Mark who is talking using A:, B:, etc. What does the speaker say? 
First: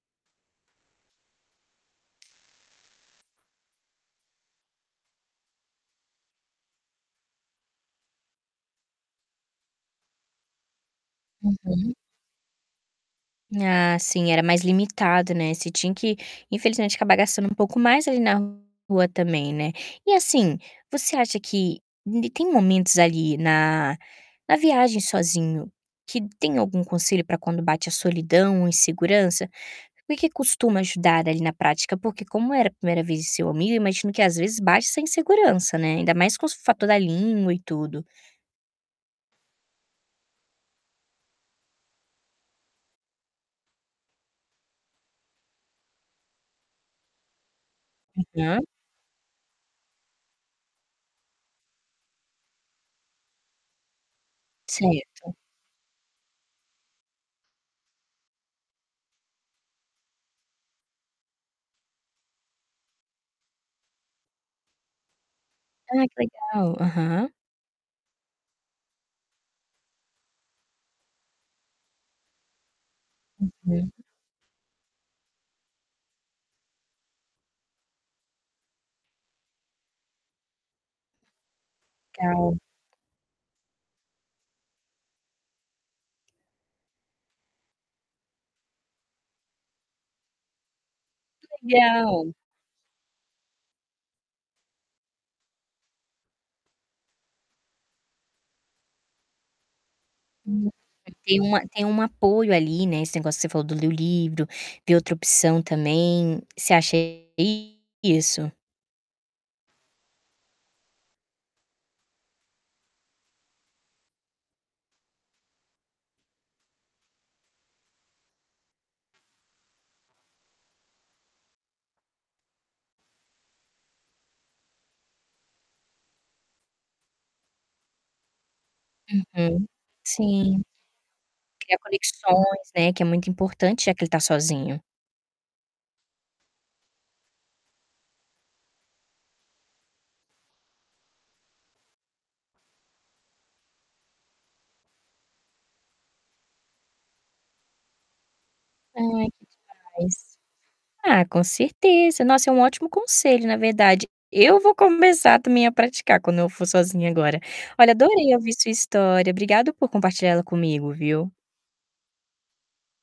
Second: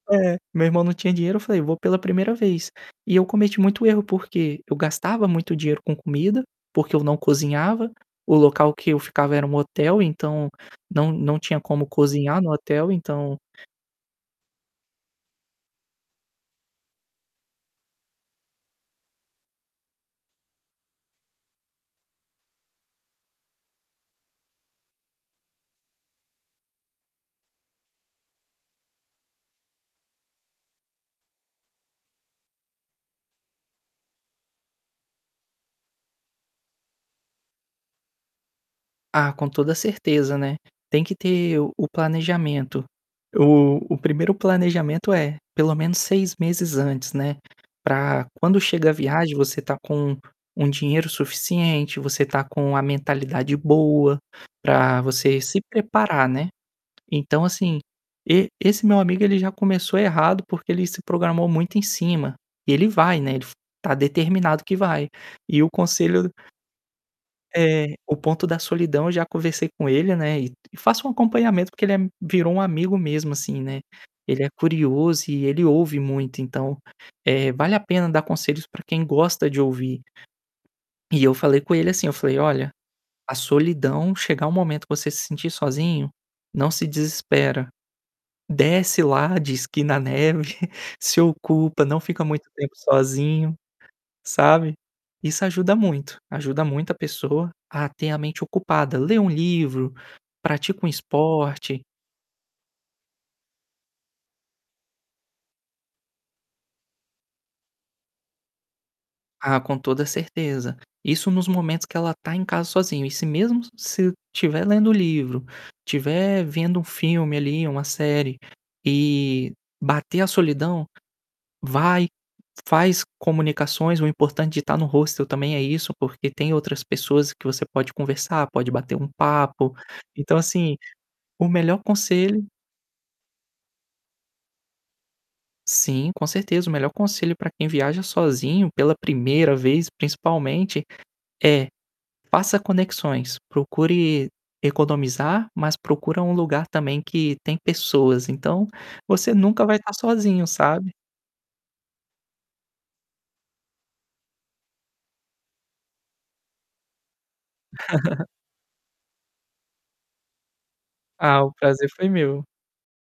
A: É, meu irmão não tinha dinheiro, eu falei: "Vou pela primeira vez." E eu cometi muito erro porque eu gastava muito dinheiro com comida, porque eu não cozinhava, o local que eu ficava era um hotel, então, não não tinha como
B: Uhum.
A: cozinhar no hotel, então
B: Ah, sim. Era mais limitado, né, você tinha que infelizmente acabar gastando um pouco mais ali na rua também, né. E assim, você acha que [unintelligible] tem momentos ali na na viagem sozinho que tem algum conselho pra quando bate a solidão ou insegurança? Por que costuma ajudar ali na prática? Porque como era a primeira vez de seu amigo eu imagino que às vezes bate essa insegurança, né, ainda mais com o s fator da língua e tudo.
A: Ah, com toda a certeza, né. Tem que ter o o planejamento. O o primeiro planejamento é menos 6 meses antes, né, pra quando
B: Uhum.
A: chega a viagem você estar com um dinheiro suficiente, você estar com a mentalidade boa, pra
B: Certo.
A: você se preparar, né. Então, assim, e esse meu amigo ele já começou errado porque ele se programou muito em cima. Ele vai, né, ele f está determinado que vai. E o
B: Ai, que
A: conselho d
B: legal. Aham.
A: É, o ponto da solidão, eu já conversei com ele, né, e faço um acompanhamento porque ele é virou um amigo mesmo, assim, né.
B: Uhum.
A: Ele é curioso e ele ouve muito, então, eh, vale a pena dar conselhos pra quem gosta de ouvir. E eu falei com ele, assim, eu falei:
B: Gal
A: "Olha, a solidão chegar um momento que você se sentir sozinho, não se desespera. Desce lá de esqui na neve, se
B: Que
A: ocupa, não fica
B: legal!
A: muito tempo sozinho", sabe. Isso ajuda muito, ajuda muito a pessoa a ter a mente ocupada. Lê um livro,
B: Hum,
A: pratica um
B: tem uma
A: esporte.
B: tem um apoio ali, né, esse negócio que você falou do ler o livro, ver outra opção também. Você acha isso?
A: Ah, com toda a certeza. Isso nos momentos que ela tá em casa sozinho e se mesmo se estiver lendo o livro, estiver vendo um filme ali, uma série e bater a solidão, vai, faz comunicações, o importante de estar no hostel também é isso, porque tem outras pessoas que você pode conversar, pode bater um
B: Uhum,
A: papo. Então,
B: sim.
A: assim, o
B: Criar
A: melhor conselho
B: conexões, né, que é muito importante já que ele tá sozinho.
A: Sim, com certeza, o melhor conselho para quem viaja sozinho pela primeira vez, principalmente, é: Faça conexões, procure economizar, mas procura um lugar também que tem pessoas então,
B: Ai,
A: você
B: que
A: nunca vai estar
B: demais.
A: sozinho, sabe?
B: Ah, com certeza. Nossa, é um ótimo conselho, na verdade. Eu vou começar também a praticar quando eu for sozinha agora. Olha, adorei ouvir sua história. Obrigado por compartilhar ela comigo, viu.
A: Ah, o prazer foi meu.